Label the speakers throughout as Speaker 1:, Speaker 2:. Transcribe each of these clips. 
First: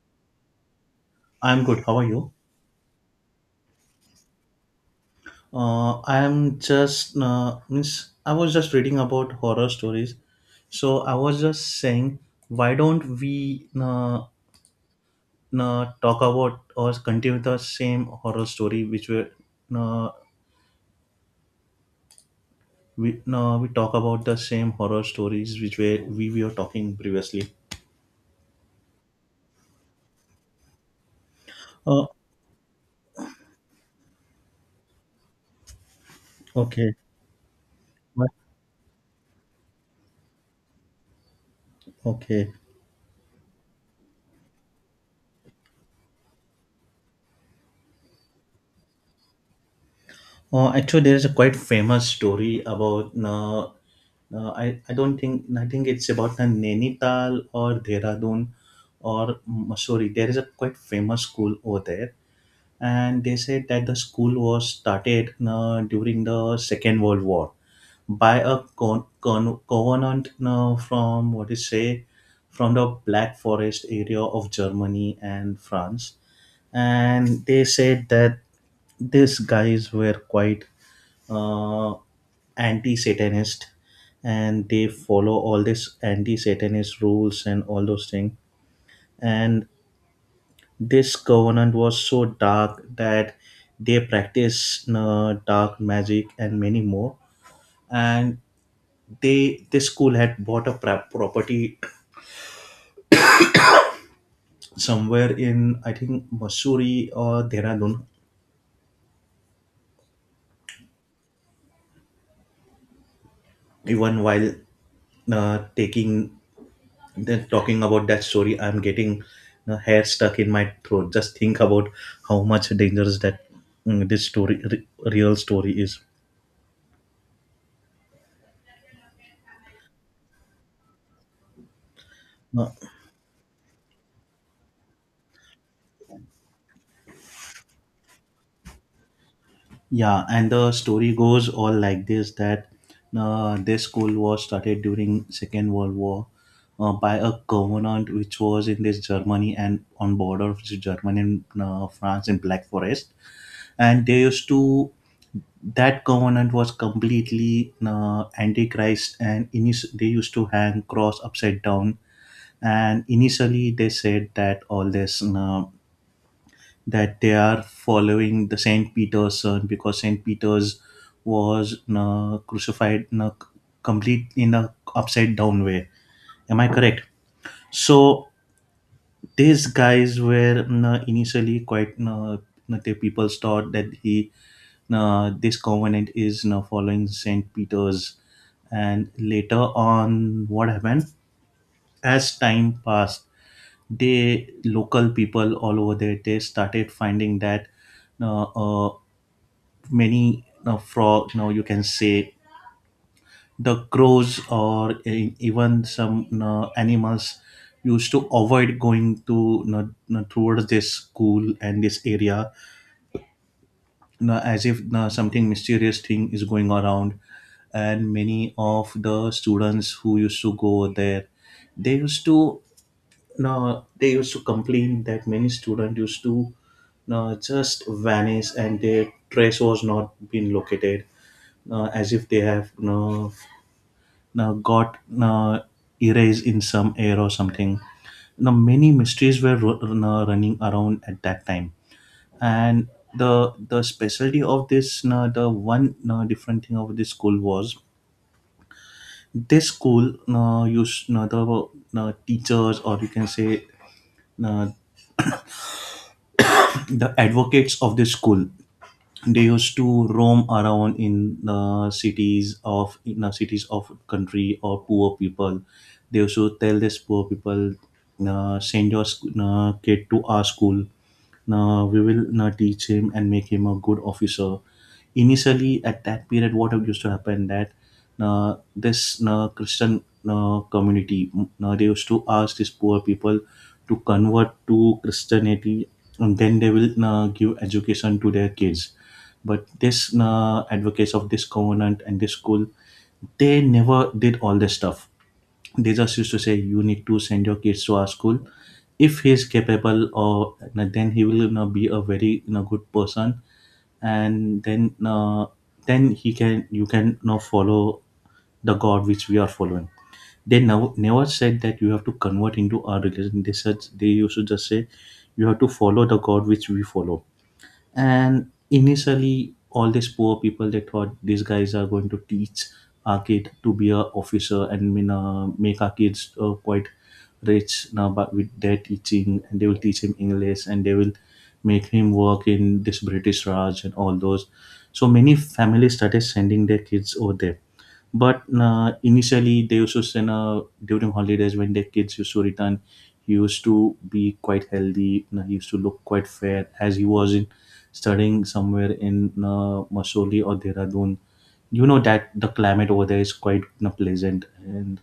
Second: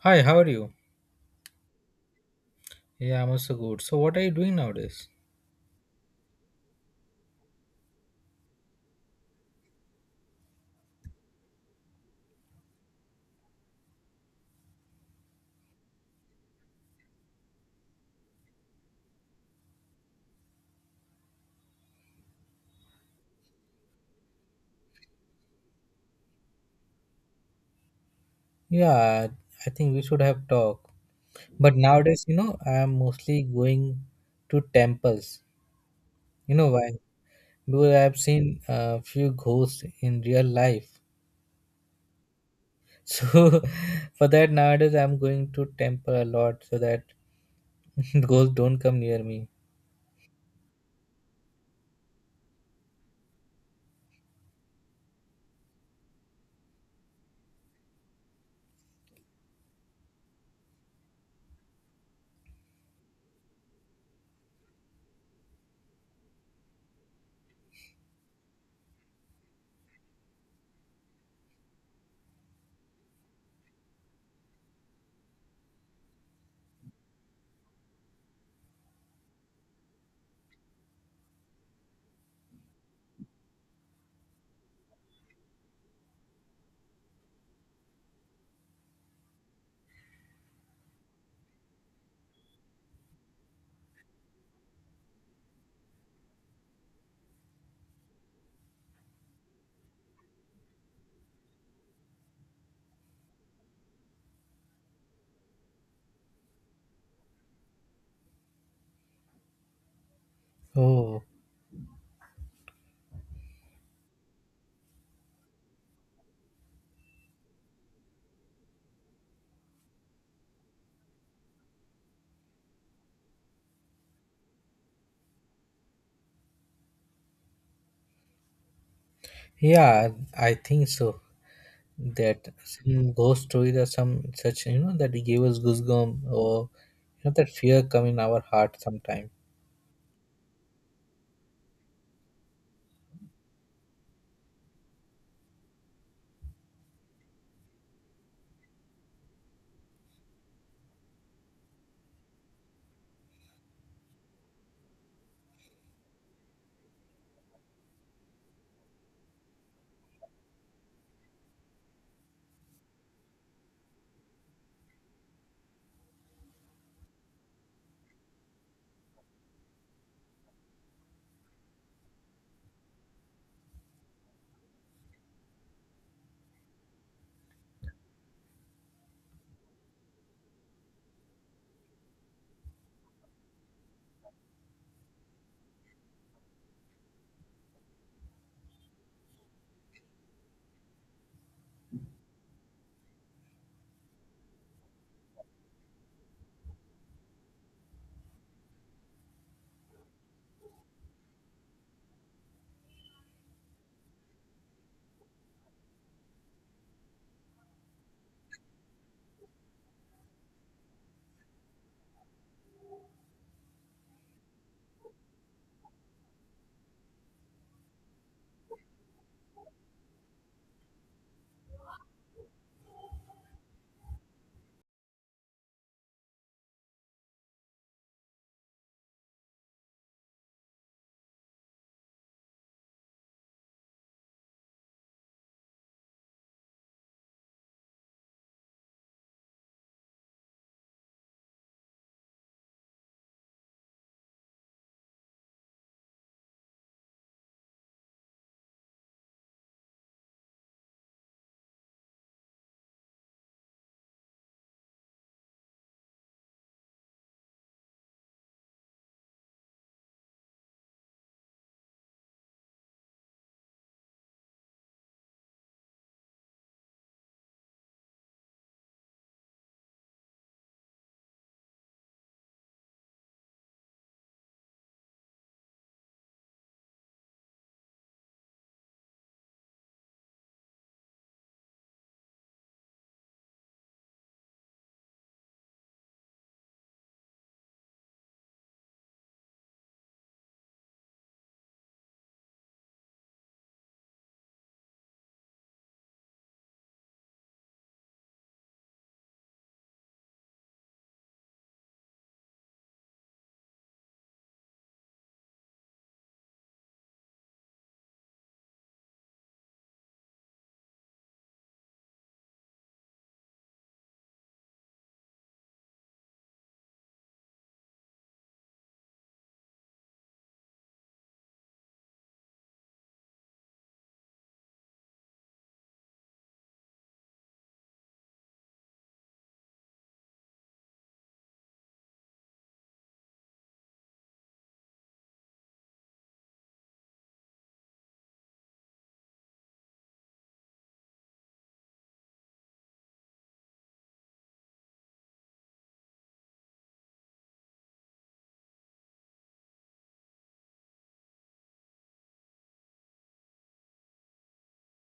Speaker 1: Hi, how are you?
Speaker 2: I'm good. How are you?
Speaker 1: Yeah, I'm also good. So, what are you doing nowadays?
Speaker 2: I am just means I was just reading about horror stories, so I was just saying, why don't we talk about or continue the same horror story which were uh, we talk about the same horror stories which we were talking previously.
Speaker 1: Yeah, I think we should have talk. But
Speaker 2: Uh,
Speaker 1: nowadays, you know, I am mostly going to temples. You know
Speaker 2: okay.
Speaker 1: why? Because I have
Speaker 2: Why-
Speaker 1: seen a few ghosts in real life.
Speaker 2: Okay.
Speaker 1: So for that nowadays I'm going to temple a lot so that ghosts don't come near me.
Speaker 2: Actually, there is a quite famous story about. I don't think I think it's about Nainital or Dehradun or Mussoorie. There is a quite famous school over there, and they said that the school was started during the Second World War by a covenant from what is say from the Black Forest area of Germany and France, and they said that these guys were quite uh, anti-satanist, and they follow all this anti-satanist rules and all those things. And this covenant was so dark that they practice dark magic and many more. And they this school had bought a property somewhere in I think Missouri or Dehradun.
Speaker 1: Oh,
Speaker 2: Even while taking then talking about that story, I'm getting the hair stuck in my throat just think about how much dangerous that mm, this story re- real story is.
Speaker 1: yeah, I think so. That
Speaker 2: Uh,
Speaker 1: some ghost stories or some such, you know, that gave us goosebumps or you know that fear come in our heart sometime.
Speaker 2: yeah, and the story goes all like this that this school was started during Second World War by a covenant which was in this Germany and on border of Germany and France in Black Forest. And they used to, that covenant was completely antichrist, and they used to hang cross upside down. And initially they said that all this, that they are following the Saint Peter's son, because Saint Peter's was crucified in a upside down way. Am I correct? So these guys were initially quite the people thought that he this covenant is now following Saint Peter's, and later on, what happened? As time passed, they local people all over there they started finding that uh, uh, many frog, now you can say, the crows or even some you animals used to avoid going to, towards this school and this area, as if something mysterious thing is going around. And many of the students who used to go there, they used to, no, they used to complain that many students used to, no, just vanish and their trace was not been located, no, as if they have, no, no, got, no, erased in some air or something. Now many mysteries were no, running around at that time. And the specialty of this, no, the one, no, different thing of this school was this school, no, used, no, the, no, teachers or you can say, no, the advocates of this school, they used to roam around in the cities of country or poor people. They also tell this poor people, send your kid to our school. We will teach him and make him a good officer. Initially at that period what used to happen that this Christian community, they used to ask these poor people to convert to Christianity, and then they will give education to their kids. But this advocates of this covenant and this school, they never did all this stuff. They just used to say, you need to send your kids to our school. If he is capable, or then he will, be a very, good person, and then he can, you can now follow the God which we are following. They now never said that you have to convert into our religion. They said, they used to just say, you have to follow the God which we follow. And initially, all these poor people they thought these guys are going to teach our kid to be a officer and make our kids quite rich now, but with their teaching, and they will teach him English, and they will make him work in this British Raj and all those. So many families started sending their kids over there, but initially, they used to send during holidays when their kids used to return. He used to be quite healthy. He used to look quite fair, as he was in studying somewhere in Masoli or Dehradun. You know that the climate over there is quite, pleasant, and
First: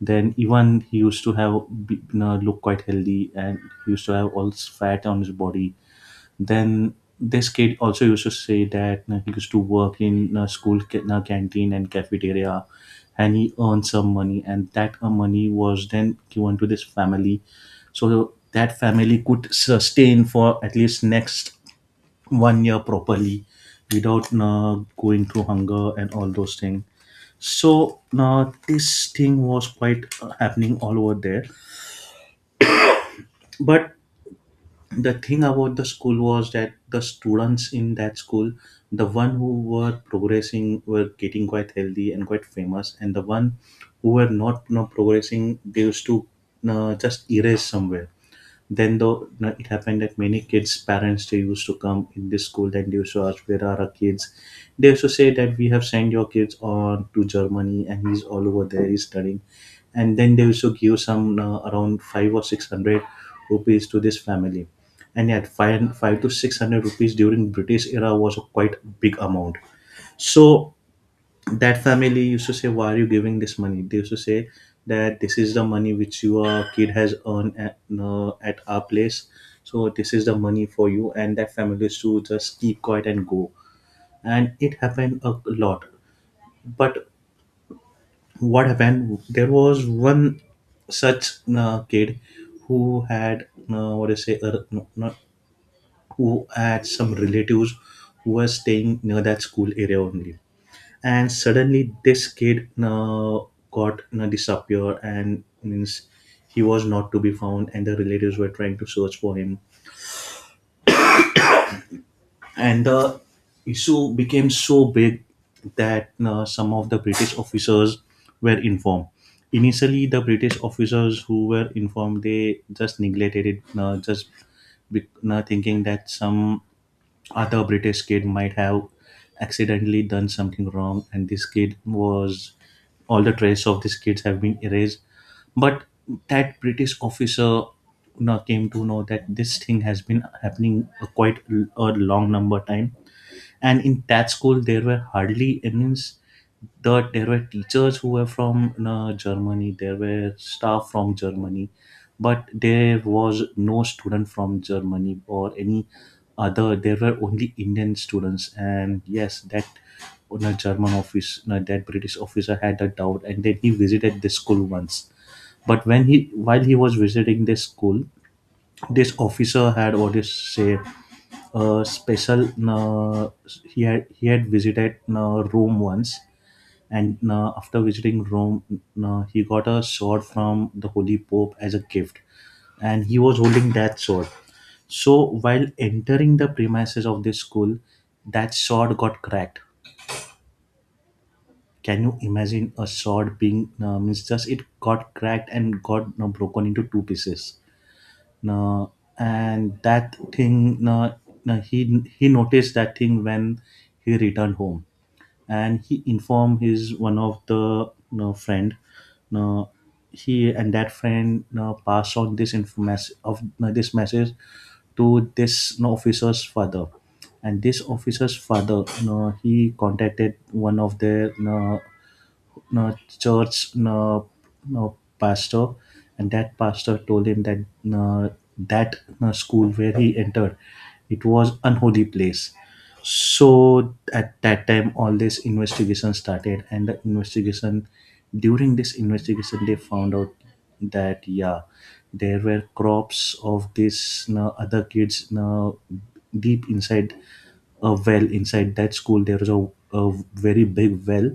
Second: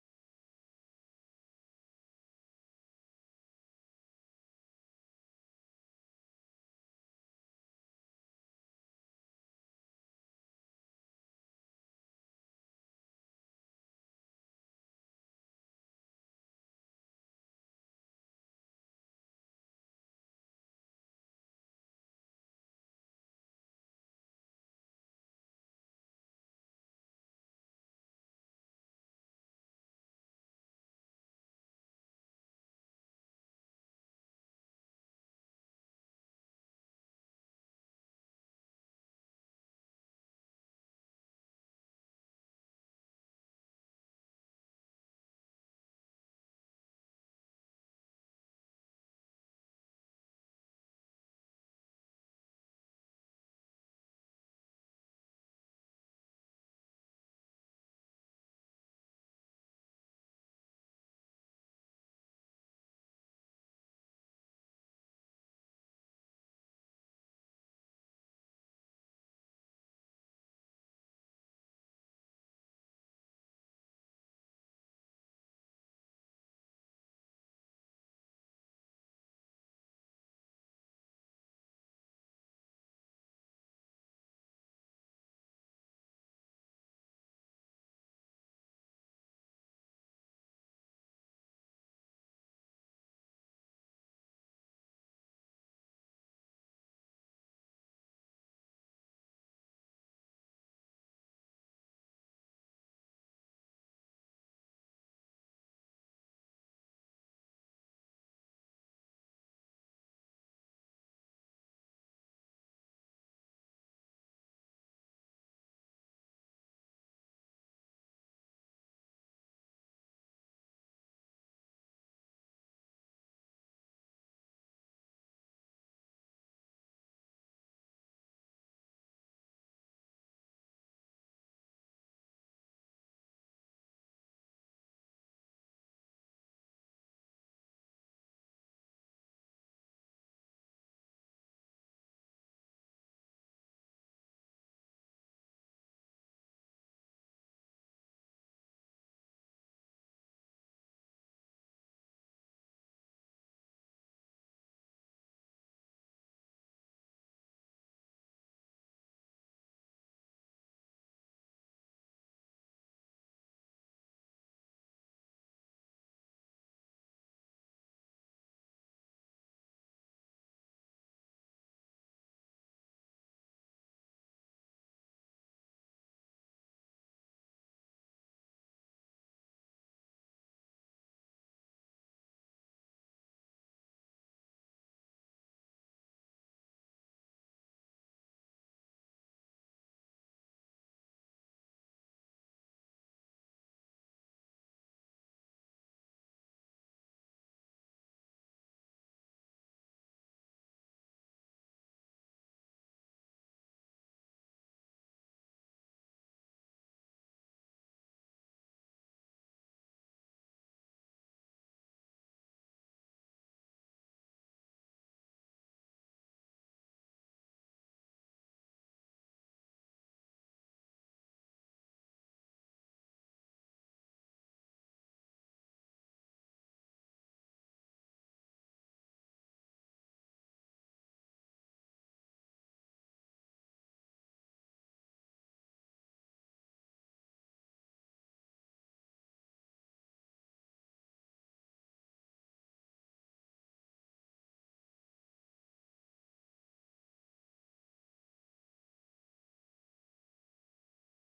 Speaker 2: then even he used to have be- you know, look quite healthy, and he used to have all this fat on his body. Then this kid also used to say that he used to work in a school canteen and cafeteria, and he earned some money, and that money was then given to this family, so that family could sustain for at least next one year properly, without going through hunger and all those things. So now this thing was quite happening all over there, but the thing about the school was that the students in that school, the one who were progressing were getting quite healthy and quite famous, and the one who were not, progressing, they used to just erase somewhere. Then though it happened that many kids' parents they used to come in this school and they used to ask, where are our kids? They used to say that we have sent your kids on to Germany, and he's all over there, he's studying. And then they used to give some, around five or six hundred rupees to this family. And yet five to six hundred rupees during British era was a quite big amount. So that family used to say, why are you giving this money? They used to say that this is the money which your kid has earned at our place, so this is the money for you, and that family used to just keep quiet and go. And it happened a lot. But what happened, there was one such kid who had, what do you say, no, not, who had some relatives who were staying near that school area only. And suddenly this kid got, disappeared, and means he was not to be found, and the relatives were trying to search for him. And the issue became so big that some of the British officers were informed. Initially the British officers who were informed, they just neglected it, be, thinking that some other British kid might have accidentally done something wrong, and this kid was, all the trace of these kids have been erased. But that British officer now came to know that this thing has been happening a long number time, and in that school there were hardly any there were teachers who were from Germany, there were staff from Germany, but there was no student from Germany or any other. There were only Indian students, and yes, that on a German office, no, that British officer had a doubt, and then he visited this school once. But while he was visiting this school, this officer had what is say a special. He had visited a room once, and after visiting Rome, he got a sword from the Holy Pope as a gift, and he was holding that sword. So while entering the premises of this school, that sword got cracked. Can you imagine a sword being, means, just it got cracked and got broken into two pieces. Uh, and that thing, he noticed that thing when he returned home, and he informed his one of the, friend, you know, he and that friend, passed on this information of, this message to this, officer's father. And this officer's father, he contacted one of their, uh, church, uh, pastor, and that pastor told him that uh, that school where he entered, it was unholy place. So at that time, all this investigation started, and the investigation during this investigation, they found out that, yeah, there were crops of this other kids deep inside a well inside that school. There was a very big well,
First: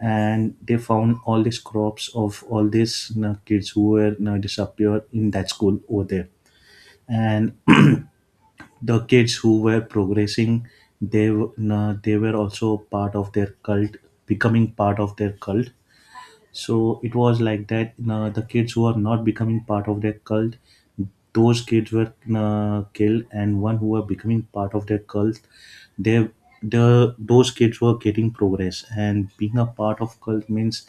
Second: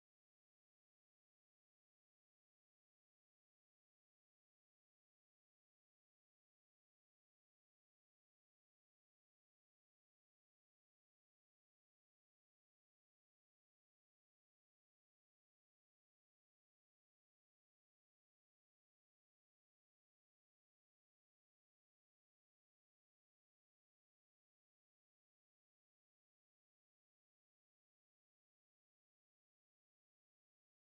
Speaker 2: and they found all these crops of all these kids who were disappeared in that school over there. And the kids who were progressing, they w- you know, they were also part of their cult, becoming part of their cult. So it was like that, the kids who are not becoming part of their cult, those kids were killed, and one who were becoming part of their cult, they, the those kids were getting progress. And being a part of cult means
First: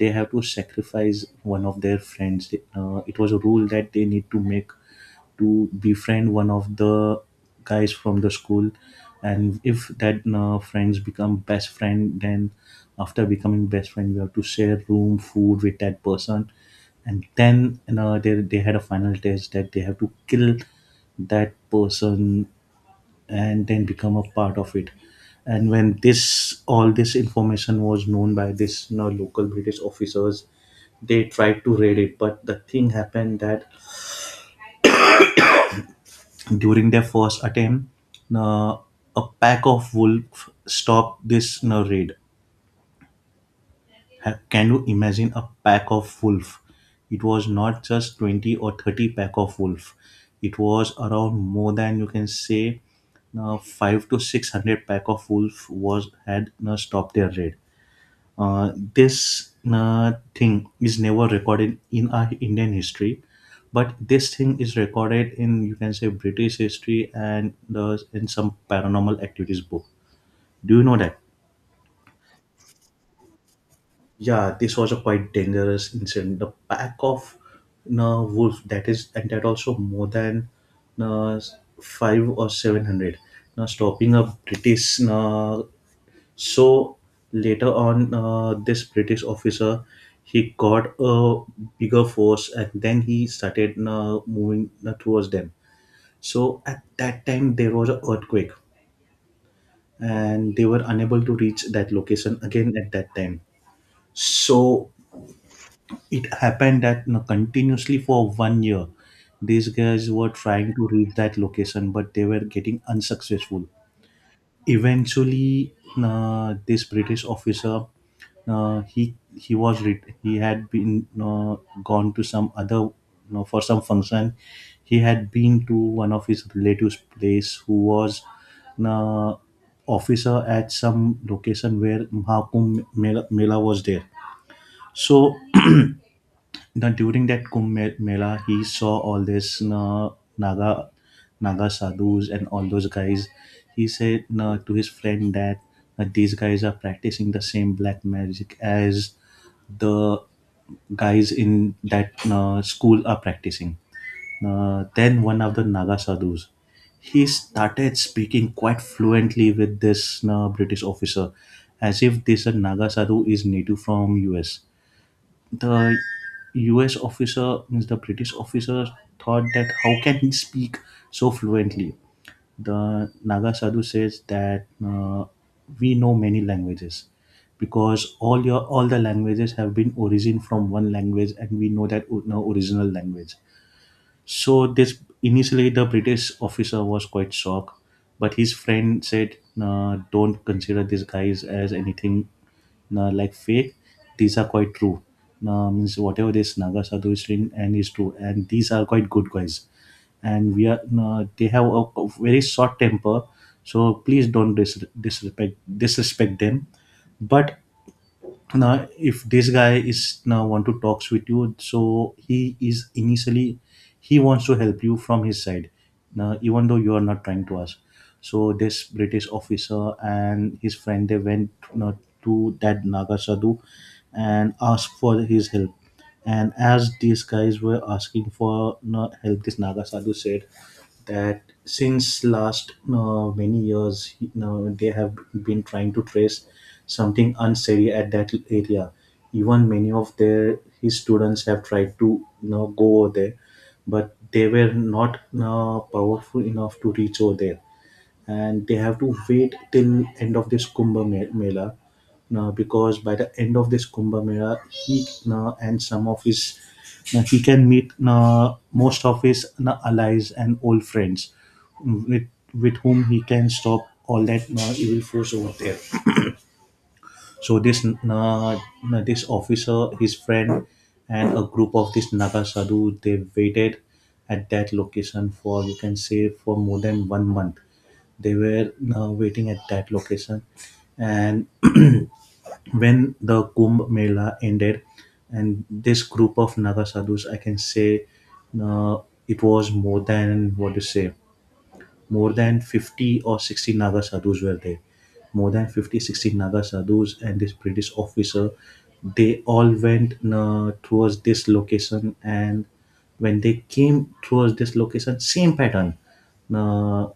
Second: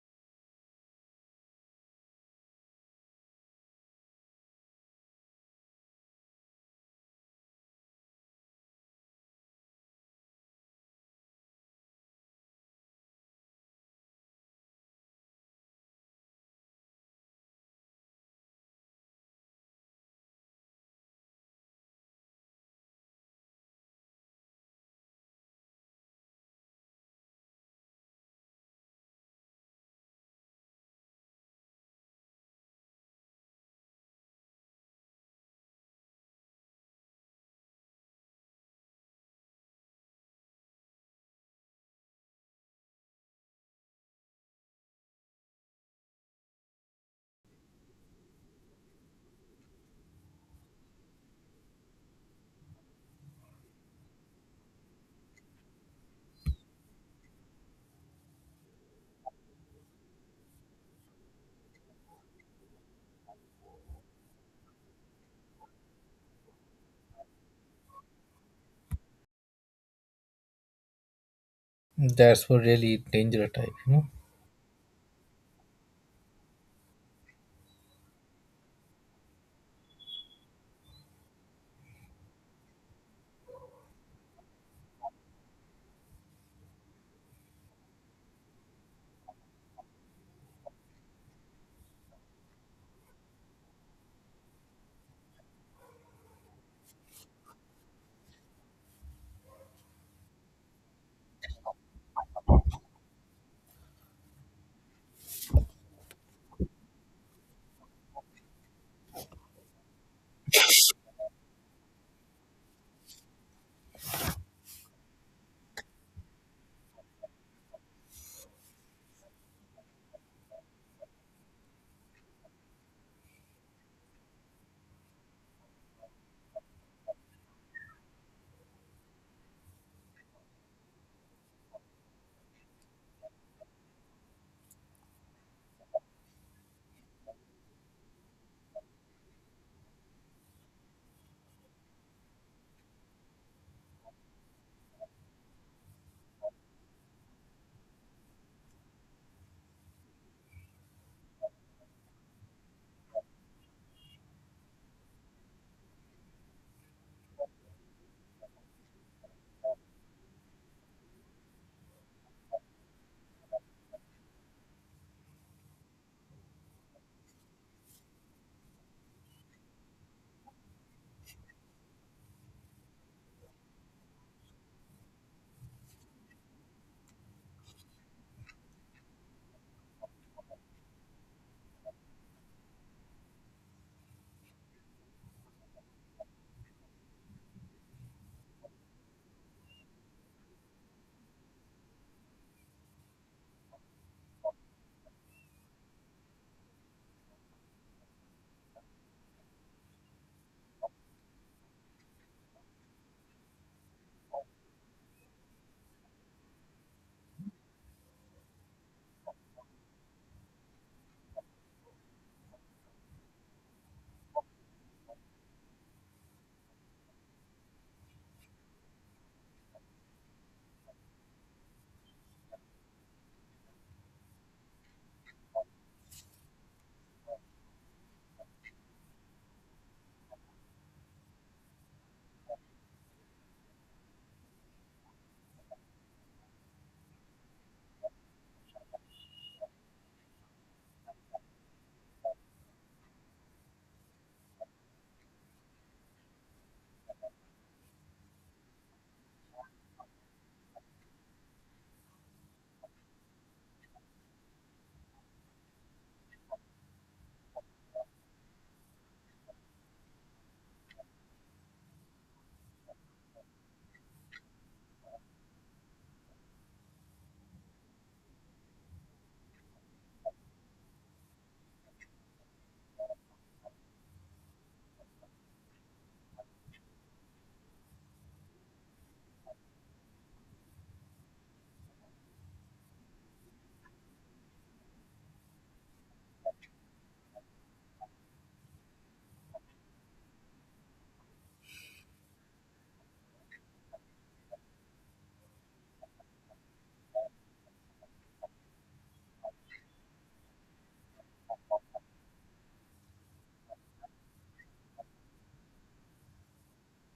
Speaker 2: they have to sacrifice one of their friends. It was a rule that they need to make to befriend one of the guys from the school. And if that friends become best friend, then after becoming best friend you have to share room food with that person. And then you know they had a final test that they have to kill that person and then become a part of it. And when this all this information was known by this local British officers, they tried to raid it, but the thing happened that during their first attempt, uh, a pack of wolves stopped this raid. Can you imagine a pack of wolf? It was not just 20 or 30 pack of wolf. It was around more than you can say five to six hundred pack of wolf was had stopped their raid. This thing is never recorded in our Indian history, but this thing is recorded in you can say British history and in some paranormal activities book. Do you know that?
Speaker 1: That's what really dangerous type, you know.
Speaker 2: Yeah, this was a quite dangerous incident. The pack of wolf, that is, and that also more than uh, five or seven hundred. Now stopping a British . So later on, this British officer, he got a bigger force, and then he started moving towards them. So at that time, there was an earthquake, and they were unable to reach that location again at that time. So it happened that continuously for 1 year, these guys were trying to reach that location, but they were getting unsuccessful. Eventually this British officer, he had been gone to some other, for some function. He had been to one of his relatives place who was uh, officer at some location where mahakumbh mela, mela was there. So now, during that Mela, he saw all this na, Naga Naga sadhus and all those guys. He said na, to his friend that these guys are practicing the same black magic as the guys in that school are practicing. Then one of the Naga sadhus, he started speaking quite fluently with this British officer, as if this Naga sadhu is native from US. The US officer, means the British officer, thought that how can he speak so fluently? The Naga Sadhu says that we know many languages because all your all the languages have been origin from one language, and we know that now original language. So this initially the British officer was quite shocked, but his friend said, "Nah, don't consider these guys as anything nah, like fake. These are quite true. Nah, means whatever this Naga Sadhu is doing and is true, and these are quite good guys. And we are nah, they have a very short temper, so please don't disrespect them." But now if this guy is now want to talks with you, so he is initially he wants to help you from his side, now even though you are not trying to ask. So this British officer and his friend, they went now to that Naga sadhu and asked for his help. And as these guys were asking for no help, this Naga sadhu said that since last many years, you know, they have been trying to trace something unsteady at that area. Even many of their his students have tried to you know go over there, but they were not powerful enough to reach over there, and they have to wait till end of this Mela. Now because by the end of this Kumbh Mela, he now and some of his, now he can meet now most of his now allies and old friends with with whom he can stop all that now evil force over there. So this na, this officer, his friend, and a group of this Naga sadhu, they waited at that location for you can say for more than 1 month. They were waiting at that location, and when the Kumbh Mela ended, and this group of Naga sadhus, I can say, uh, it was more than what you say, more than 50 or 60 Naga sadhus were there. More than 50, 60 Naga sadhus and this British officer, they all went towards this location. And when they came towards this location, same pattern. Uh,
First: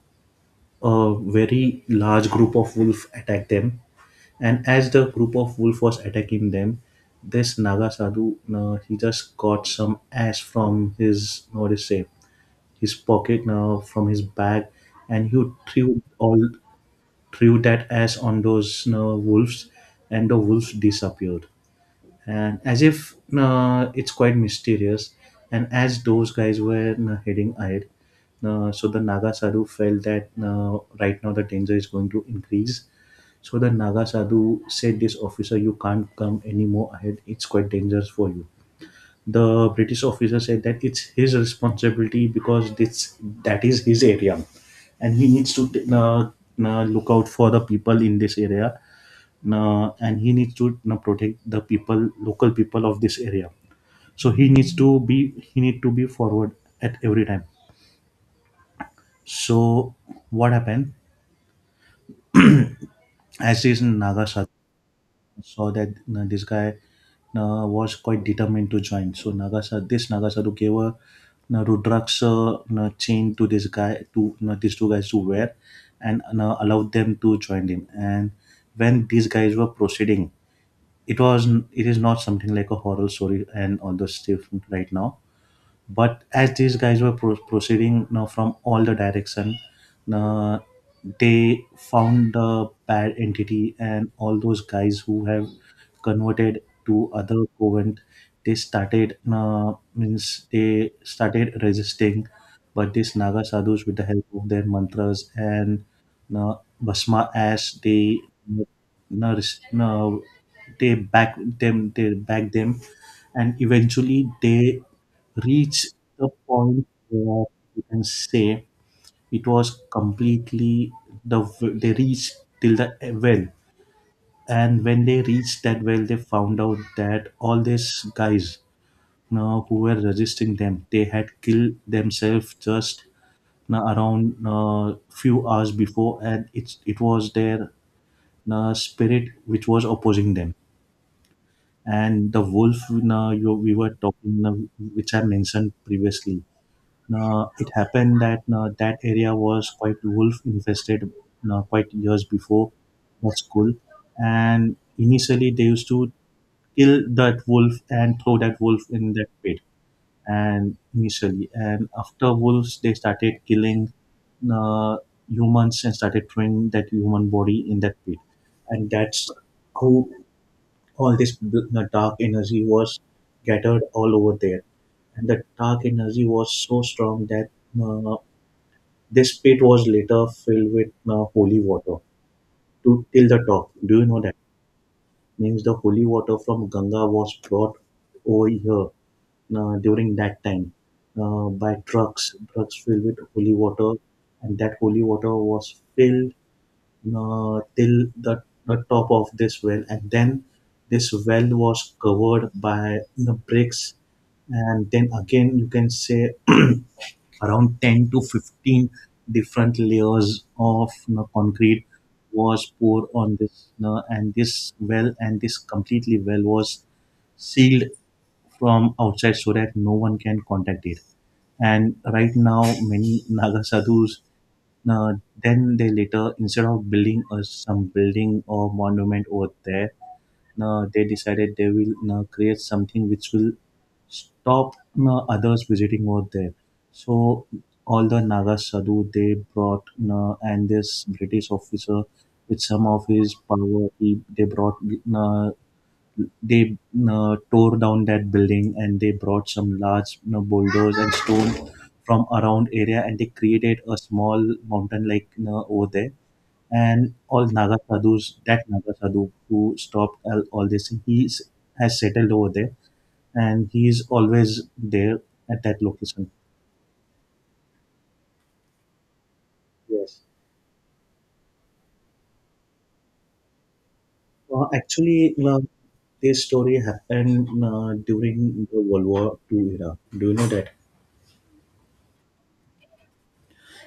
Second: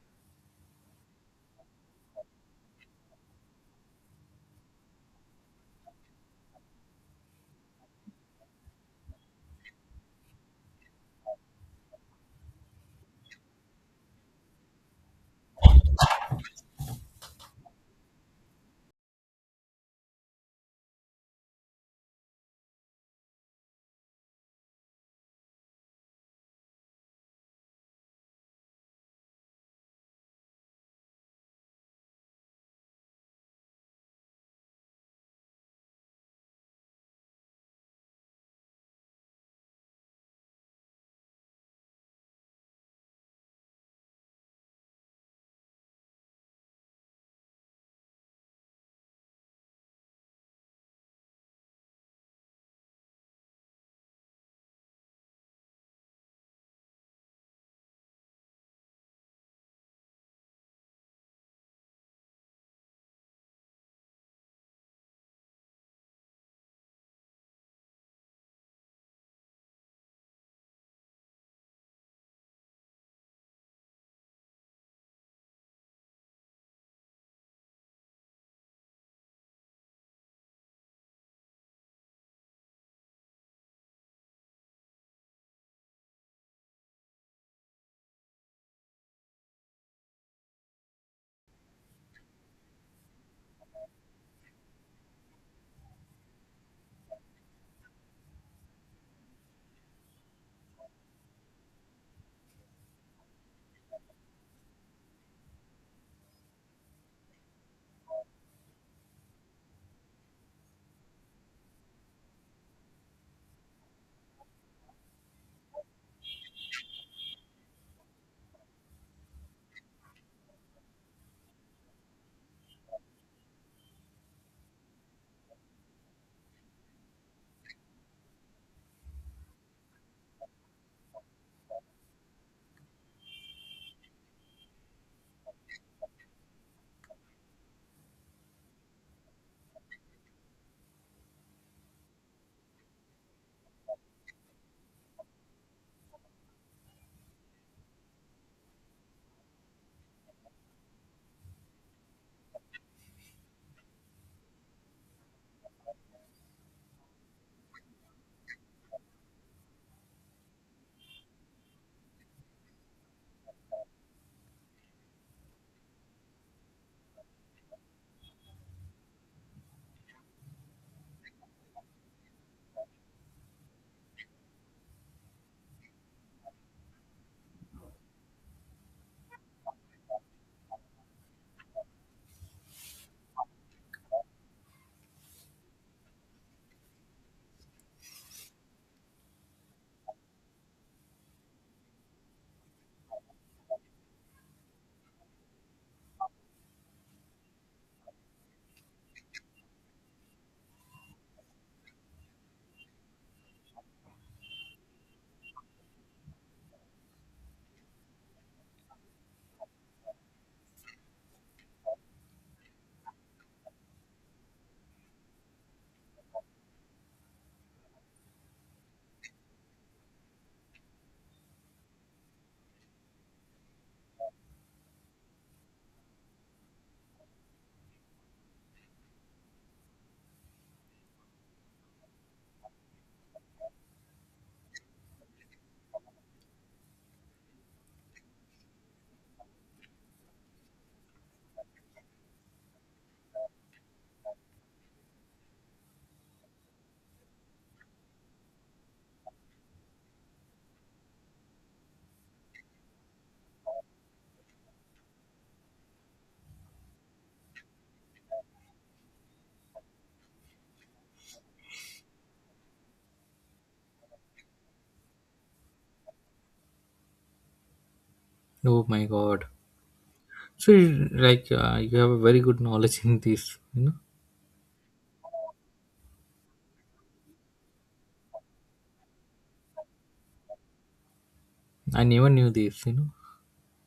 Speaker 2: a very large group of wolf attacked them. And as the group of wolf was attacking them, this Naga sadhu, he just got some ash from his, what do you say, his pocket now from his bag, and he threw all threw that ash on those wolves, and the wolves disappeared. And as if it's quite mysterious, and as those guys were heading ahead, so the Naga Sadhu felt that right now the danger is going to increase. So the Naga Sadhu said, "This officer, you can't come anymore ahead. It's quite dangerous for you." The British officer said that it's his responsibility because this that is his area, and he needs to uh, look out for the people in this area, and he needs to protect the people, local people of this area. So he need to be forward at every time. So what happened? As is in Nagasaki, saw that you this guy was quite determined to join. So Nagasaru, this Nagasaru gave a you Rudraksha, Rudraksa chain to this guy, to you these two guys to wear, and you allowed them to join him. And when these guys were proceeding, it is not something like a horror story and all those stuff right now, but as these guys were proceeding now from all the direction, uh, they found the bad entity and all those guys who have converted to other covent, they started means they started resisting, but these Naga sadhus with the help of their mantras and no basma as they no, no, they back them, and eventually they reach the point where you can say it was completely the, they reached till the well. And when they reached that well, they found out that all these guys now who were resisting them, they had killed themselves just now around few hours before, and it was their spirit which was opposing them. And the wolf, we were talking which I mentioned previously, it happened that that area was quite wolf infested quite years before that school. And initially they used to kill that wolf and throw that wolf in that pit. And initially and after wolves they started killing uh, humans and started throwing that human body in that pit. And that's how all this the dark energy was scattered all over there. And the dark energy was so strong that uh, this pit was later filled with holy water to till the top, do you know that? Means the holy water from ganga was brought over here during that time by trucks filled with holy water, and that holy water was filled till the top of this well. And then this well was covered by the bricks, and then again you can say around 10 to 15 different layers of concrete was poured on this and this well, and this completely well was sealed from outside so that no one can contact it. And right now many Naga sadhus, uh, then they later, instead of building us some building or monument over there, they decided they will create something which will stop others visiting over there. So all the Naga sadhu they brought and this British officer with some of his power, they brought uh, they tore down that building, and they brought some large boulders and stone from around area, and they created a small mountain like, over there. And all naga sadhus, that naga sadhu who stopped all this, has settled over there, and he is always there at that location.
Speaker 1: Oh my god.
Speaker 2: Yes,
Speaker 1: So, you- like, you have a very good knowledge in this, you know.
Speaker 2: actually this story happened during the World War Two era, do you know that?
Speaker 1: I never knew this, you know.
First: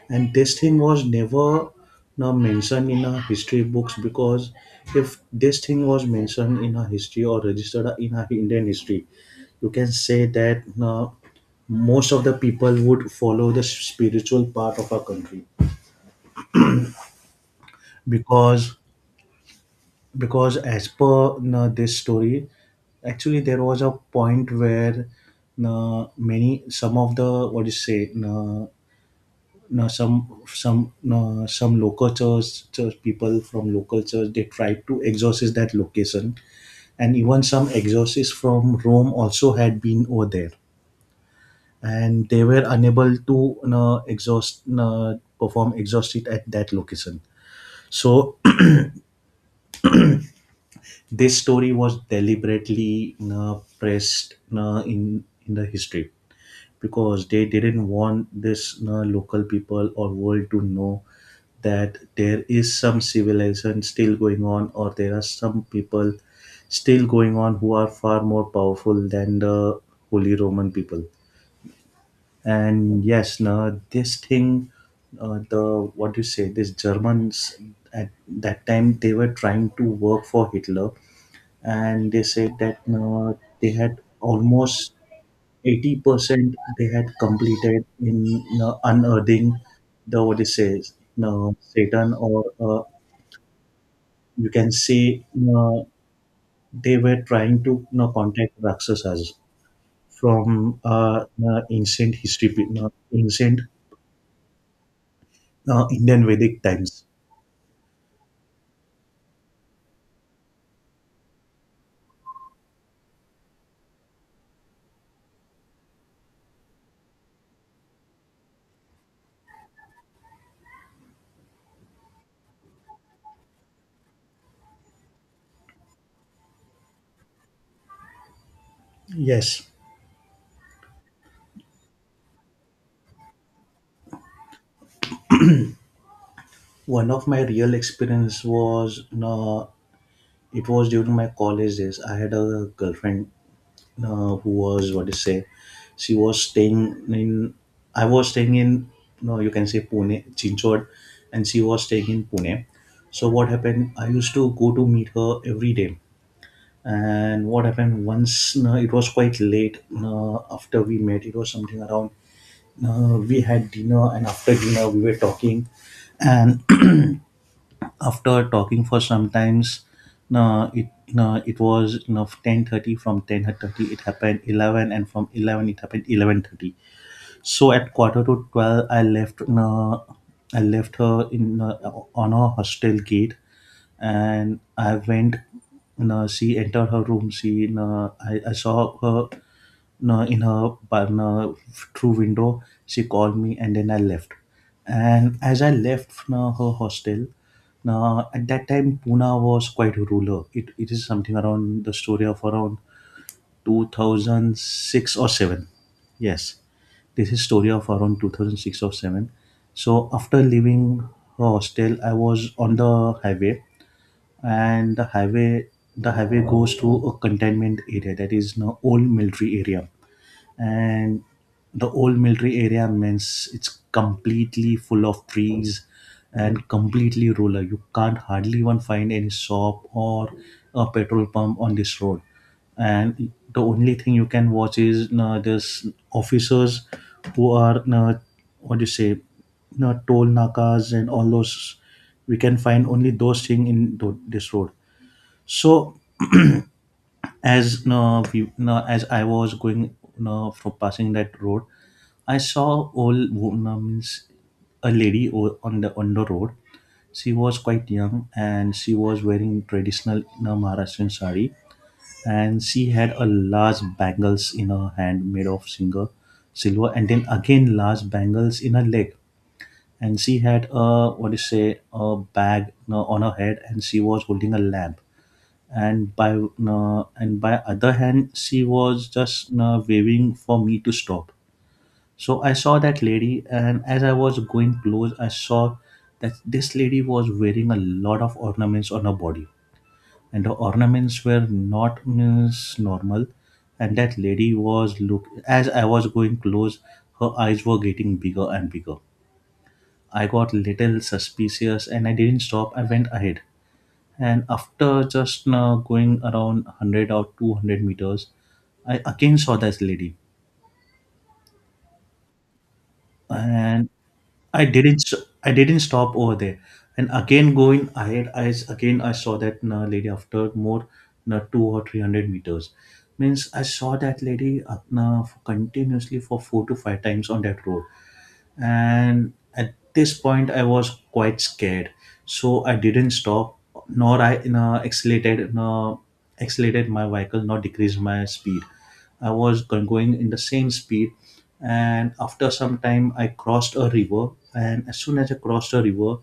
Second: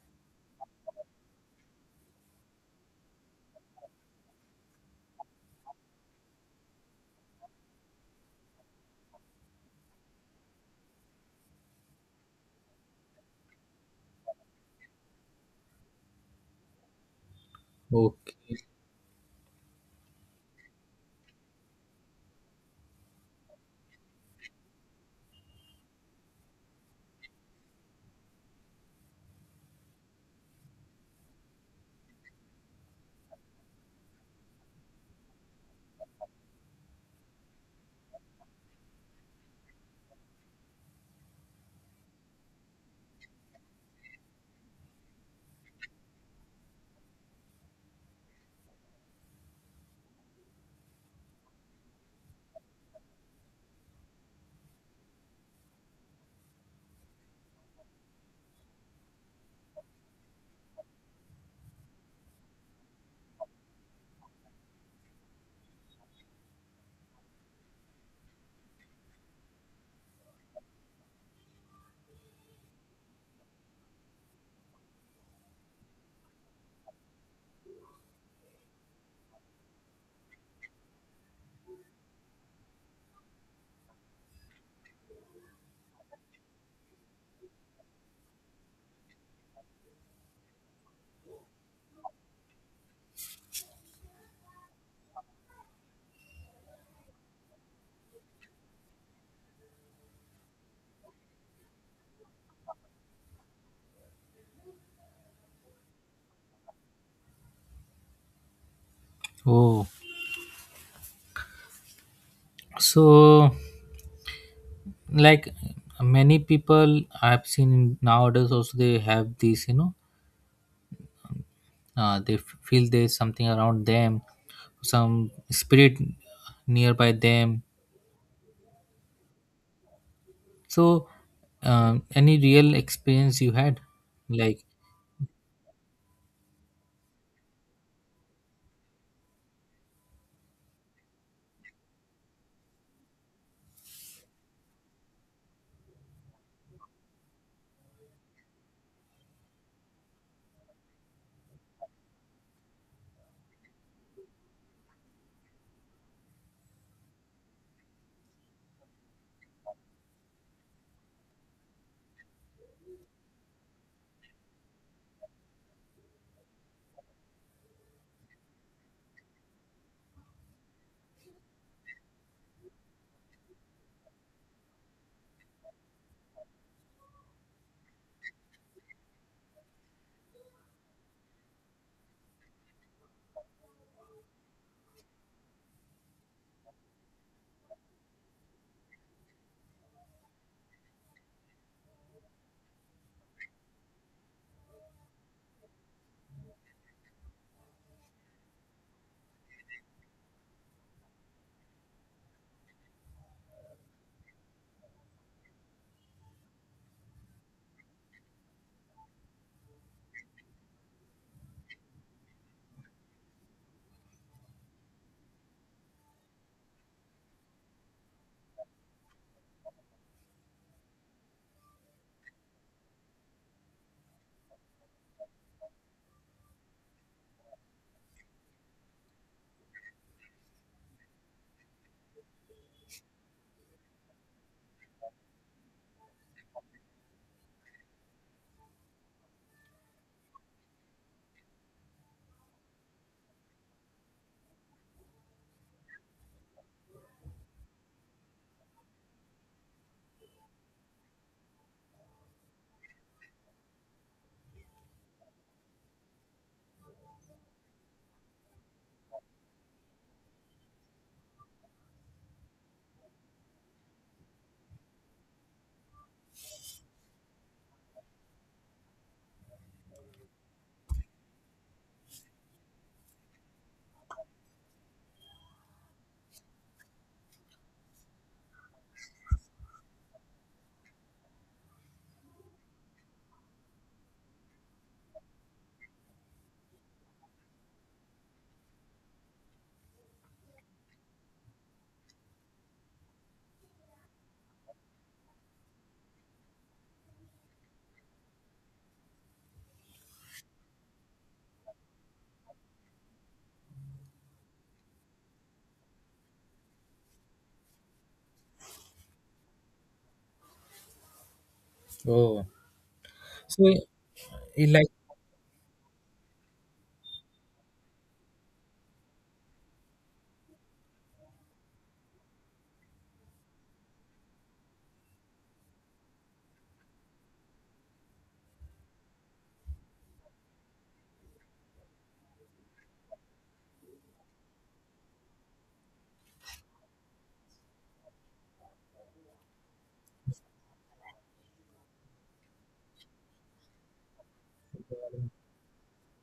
Speaker 2: And testing was never now mentioned in our history books, because if this thing was mentioned in our history or registered in our Indian history, you can say that most of the people would follow the spiritual part of our country.
Speaker 1: Okay.
Speaker 2: because because as per this story, actually there was a point where many some of the, what do you say, know, some local church church people from local church, they tried to exorcist that location. And even some exorcists from Rome also had been over there, and they were unable to, exhaust, perform exhaust at that location. So this story was deliberately, pressed, in the history, because they didn't want this local people or world to know that there is some civilization still going on, or there are some people still going on who are far more powerful than the holy Roman people. And yes, now this thing, the what do you say this Germans at that time, they were trying to work for Hitler. And they said that they had almost 80% they had completed in, unearthing the, what is says, Satan, or you can say, you know, they were trying to, contact Rakshasas from, ancient history, ancient Indian Vedic times.
Speaker 1: Oh, so like many people I've seen nowadays also they have this, you know, they f- feel there's something around them, some spirit nearby them.
Speaker 2: Yes,
Speaker 1: So, any real experience you had, like?
Speaker 2: one of my real experience was, it was during my college days. I had a girlfriend who was, what to say, she was staying in, i was staying in no, you can say Pune Chinchod, and she was staying in Pune. So what happened, I used to go to meet her every day. And what happened once, no, it was quite late, no, after we met, it was something around, no, we had dinner, and after dinner we were talking. And after talking for sometimes, uh, it it was, 10:30. From 10:30 it happened 11, and from 11 it happened 11:30. So at quarter to 12, I left her in on her hostel gate, and I went. She entered her room. I saw her, no, in her no, through window. She called me, and then I left. And as I left, no, her hostel, now at that time Pune was quite rural. It is something around the story of around 2006 or 7. Yes, this is story of around 2006 or 7. So after leaving hostel, I was on the highway, and the highway, goes to a containment area, that is an old military area. And the old military area means it's completely full of trees and completely rural. You can't hardly one find any shop or a petrol pump on this road. And the only thing you can watch is this officers who are what do you say toll nakas and all those. We can find only those thing in this road. So as, no, no, as I was going, no, for passing that road, I saw old woman, means a lady on the road. She was quite young, and she was wearing traditional, Maharashtrian sari. And she had a large bangles in her hand made of singer silver, and then again large bangles in her leg. And she had a, what do you say, a bag, on her head, and she was holding a lamp. And by other hand, she was just waving for me to stop. So I saw that lady, and as I was going close, I saw that this lady was wearing a lot of ornaments on her body, and the ornaments were not, means normal. And that lady was look, as I was going close, her eyes were getting bigger and bigger. I got little suspicious, and I didn't stop, I went ahead. And after just going around 100 or 200 meters, I again saw this lady.
Speaker 1: Oh, so
Speaker 2: And I
Speaker 1: it like
Speaker 2: didn't I didn't stop over there. And again going ahead, I again I saw that lady after more 2 or 300 meters. Means I saw that lady continuously for 4 to 5 times on that road. And at this point I was quite scared. So I didn't stop, nor I, accelerated, no, accelerated my vehicle, nor decreased my speed. Going in the same speed. And after some time I crossed a river, and as soon as I crossed a river,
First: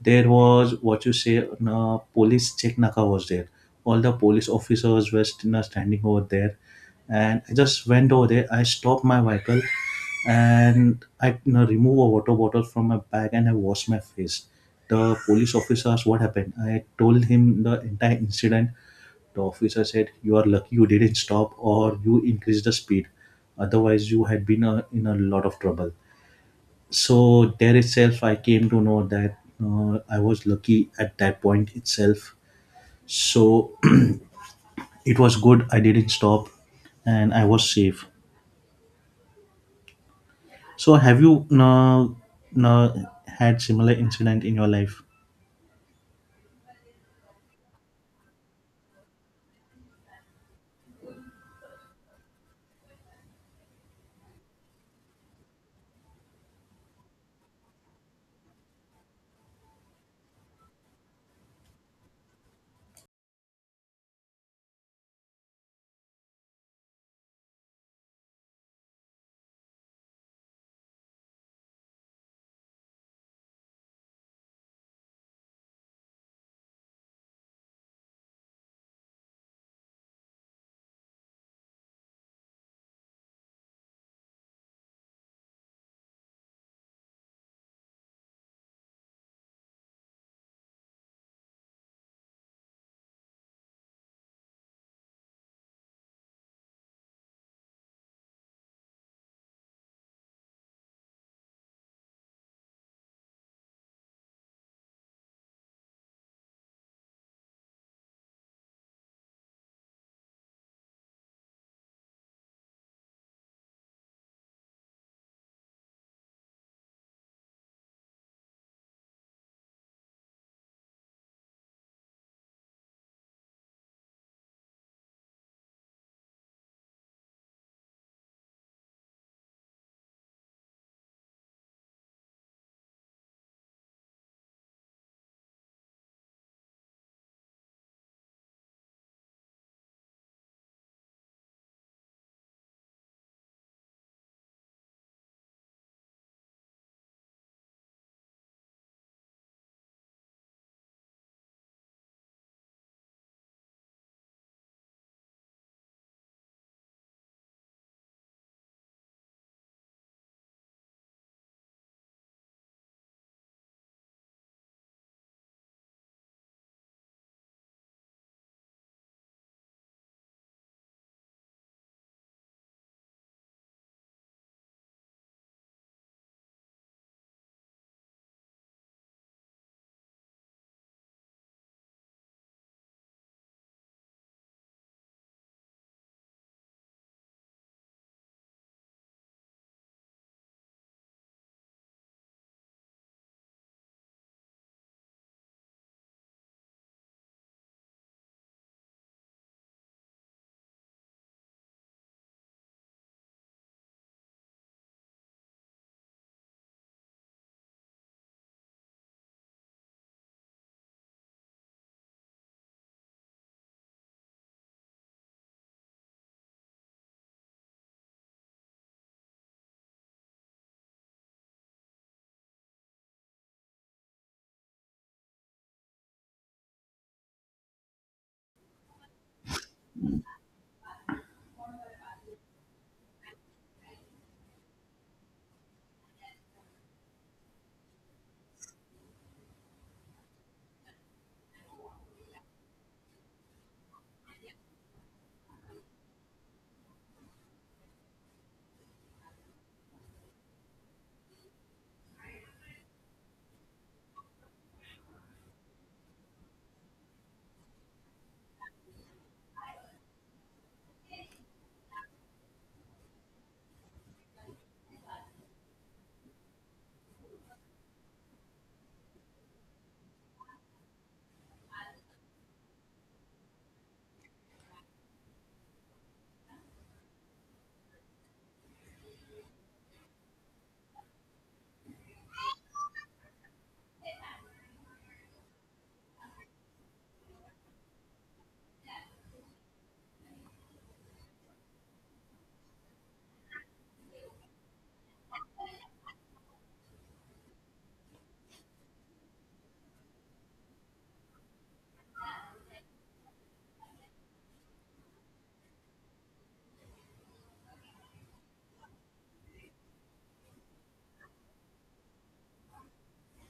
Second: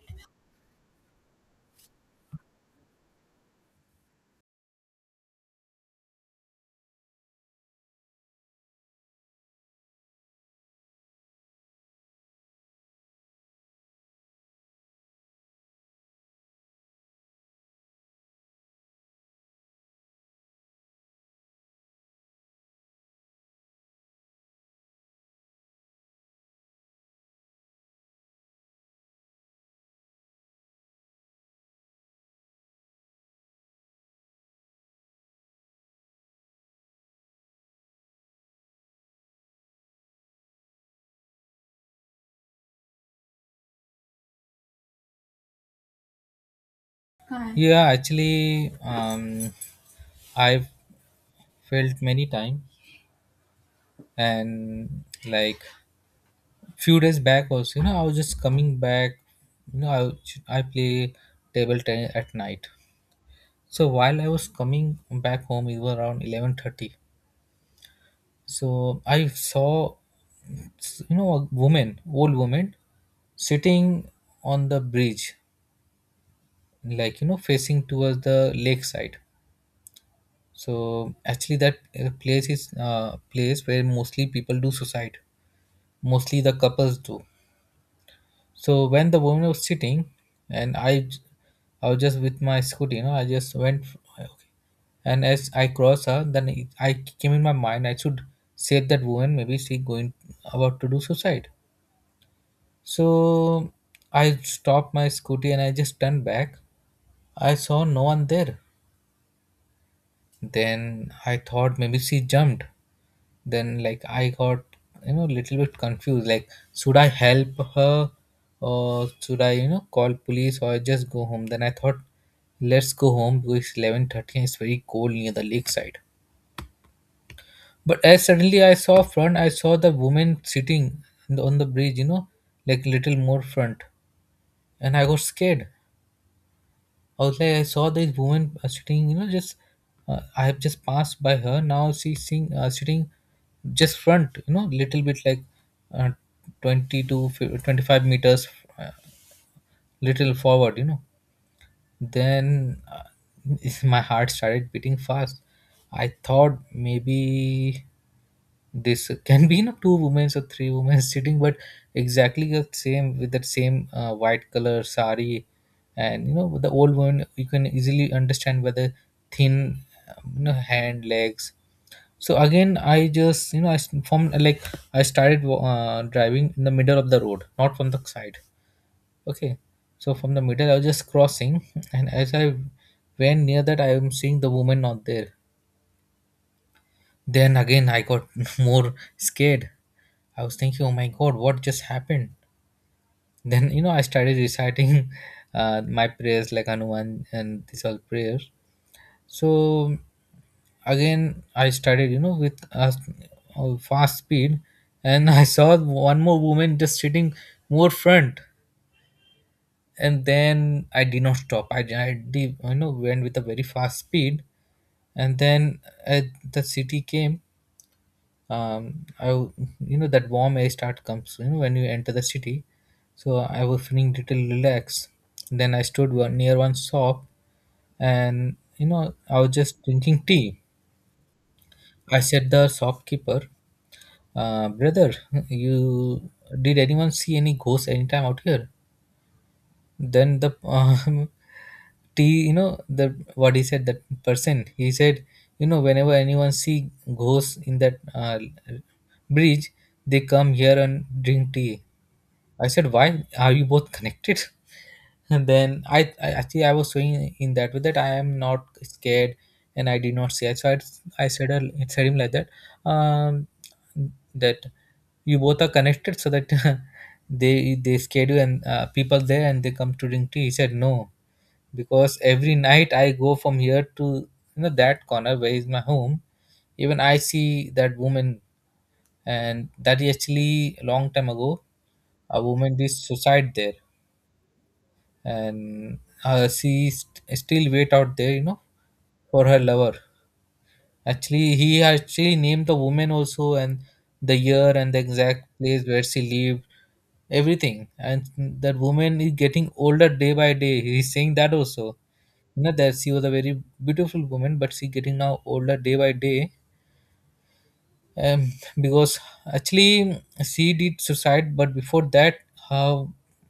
Speaker 2: there was, what you say, police check naka was there. All the police officers were you know, standing over there. And I just went over there, I stopped my vehicle, and I, remove a water bottle from my bag, and I wash my face. The police officer asked what happened. I told him the entire incident. The officer said, "You are lucky you didn't stop or you increased the speed. Otherwise, you had been in a lot of trouble." So there itself, I came to know that I was lucky at that point itself. So it was good. I didn't stop, and I was safe. So have you now had similar incident in your life?
Speaker 1: yeah, actually, I've felt many times, and like few days back also, you know, I was just coming back. You know, I was- I play table tennis at night. So while I was coming back home, it was around 11:30. So I saw, you know, a woman, old woman, sitting on the bridge, like you know, facing towards the lakeside. So actually that place is place where mostly people do suicide, mostly the couples do. So when the woman was sitting and I was just with my scooter, you know, I just went okay. And as I crossed her then I came in my mind I should save that woman, maybe she going about to do suicide. So I stopped my scooter and I just turned back. I saw no one there. Then I thought maybe she jumped. Then like I got, you know, little bit confused, like should I help her or should i, you know, call police or just go home? Then I thought let's go home because it's 11:30 and it's very cold near the lakeside. But as suddenly I saw front, I saw the woman sitting on the bridge, you know, like little more front, and I got scared. I was like, I saw this woman sitting, you know, just I have just passed by her. Now she's sitting, sitting just front, you know, little bit like uh, 20 to fi- 25 meters, uh, little forward, you know. Then my heart started beating fast. I thought maybe this can be, you know, two women or three women sitting, but exactly the same with that same white color sari. And you know with the old woman you can easily understand whether thin, you know, hand legs. So again I just, you know, from like I started driving in the middle of the road, not from the side. Okay. So from the middle I was just crossing and as I went near that, I am seeing the woman not there. Then again, I got more scared. I was thinking, oh my god, what just happened? Then, you know, I started reciting my prayers like Hanuman and these all prayers. So, again, I started, you know, with a fast speed and I saw one more woman just sitting more front. And then I did not stop. I did, you know, went with a very fast speed. And then uh, the city came. um i w- you know that warm air start comes, you know, when you enter the city. So I was feeling little relaxed. Then I stood near one shop, and you know I was just drinking tea. I said the shopkeeper, "Uh, brother, you did anyone see any ghost anytime out here?" Then the t you know the what he said, that person, he said, "You know whenever anyone see ghosts in that bridge, they come here and drink tea." I said, "Why are you both connected?" And then I actually I was saying in that way that I am not scared and I did not see it. So I said, I said him like that. Um, that you both are connected so that they schedule and people there and they come to drink tea. He said no, "Because every night I go from here to, you know, that corner where is my home, even I see that woman. And that is actually a long time ago, a woman did suicide there. And she st- still wait out there, you know, for her lover." Actually, he actually named the woman also, and the year and the exact place where she lived, everything. And that woman is getting older day by day. He's saying that also. You know that she was a very beautiful woman, but she getting now older day by day. Um, because actually she did suicide, but before that, her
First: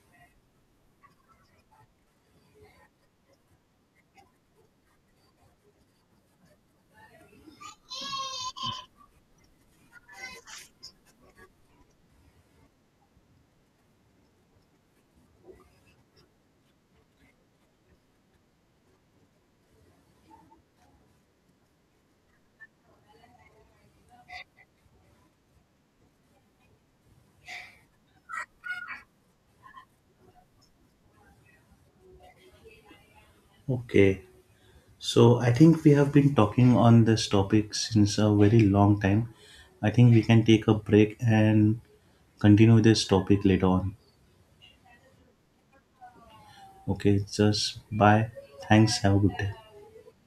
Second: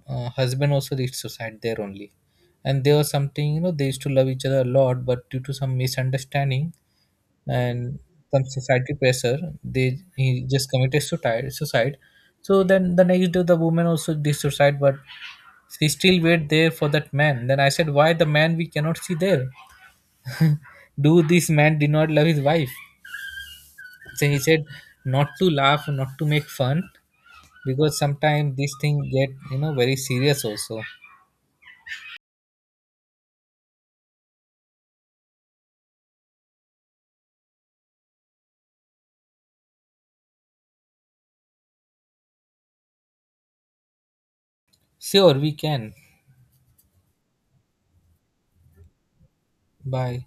Speaker 1: husband also did suicide there only. And there was something, you know, they used to love each other a lot, but due to some misunderstanding and some societal pressure, they he just committed suicide. So then the next day the woman also did suicide, but she still wait there for that man. Then I said, "Why the man we cannot see there? Do this man did not love his wife?" So he said not to laugh, not to make fun, because sometimes this thing get, you know, very serious also.
Speaker 2: Okay. So I think we have been talking on this topic since a very long time. I think we can take a break and continue this topic later on.
Speaker 1: Sure, we can.
Speaker 2: Okay, just bye. Thanks. Have a good day.
Speaker 1: Bye.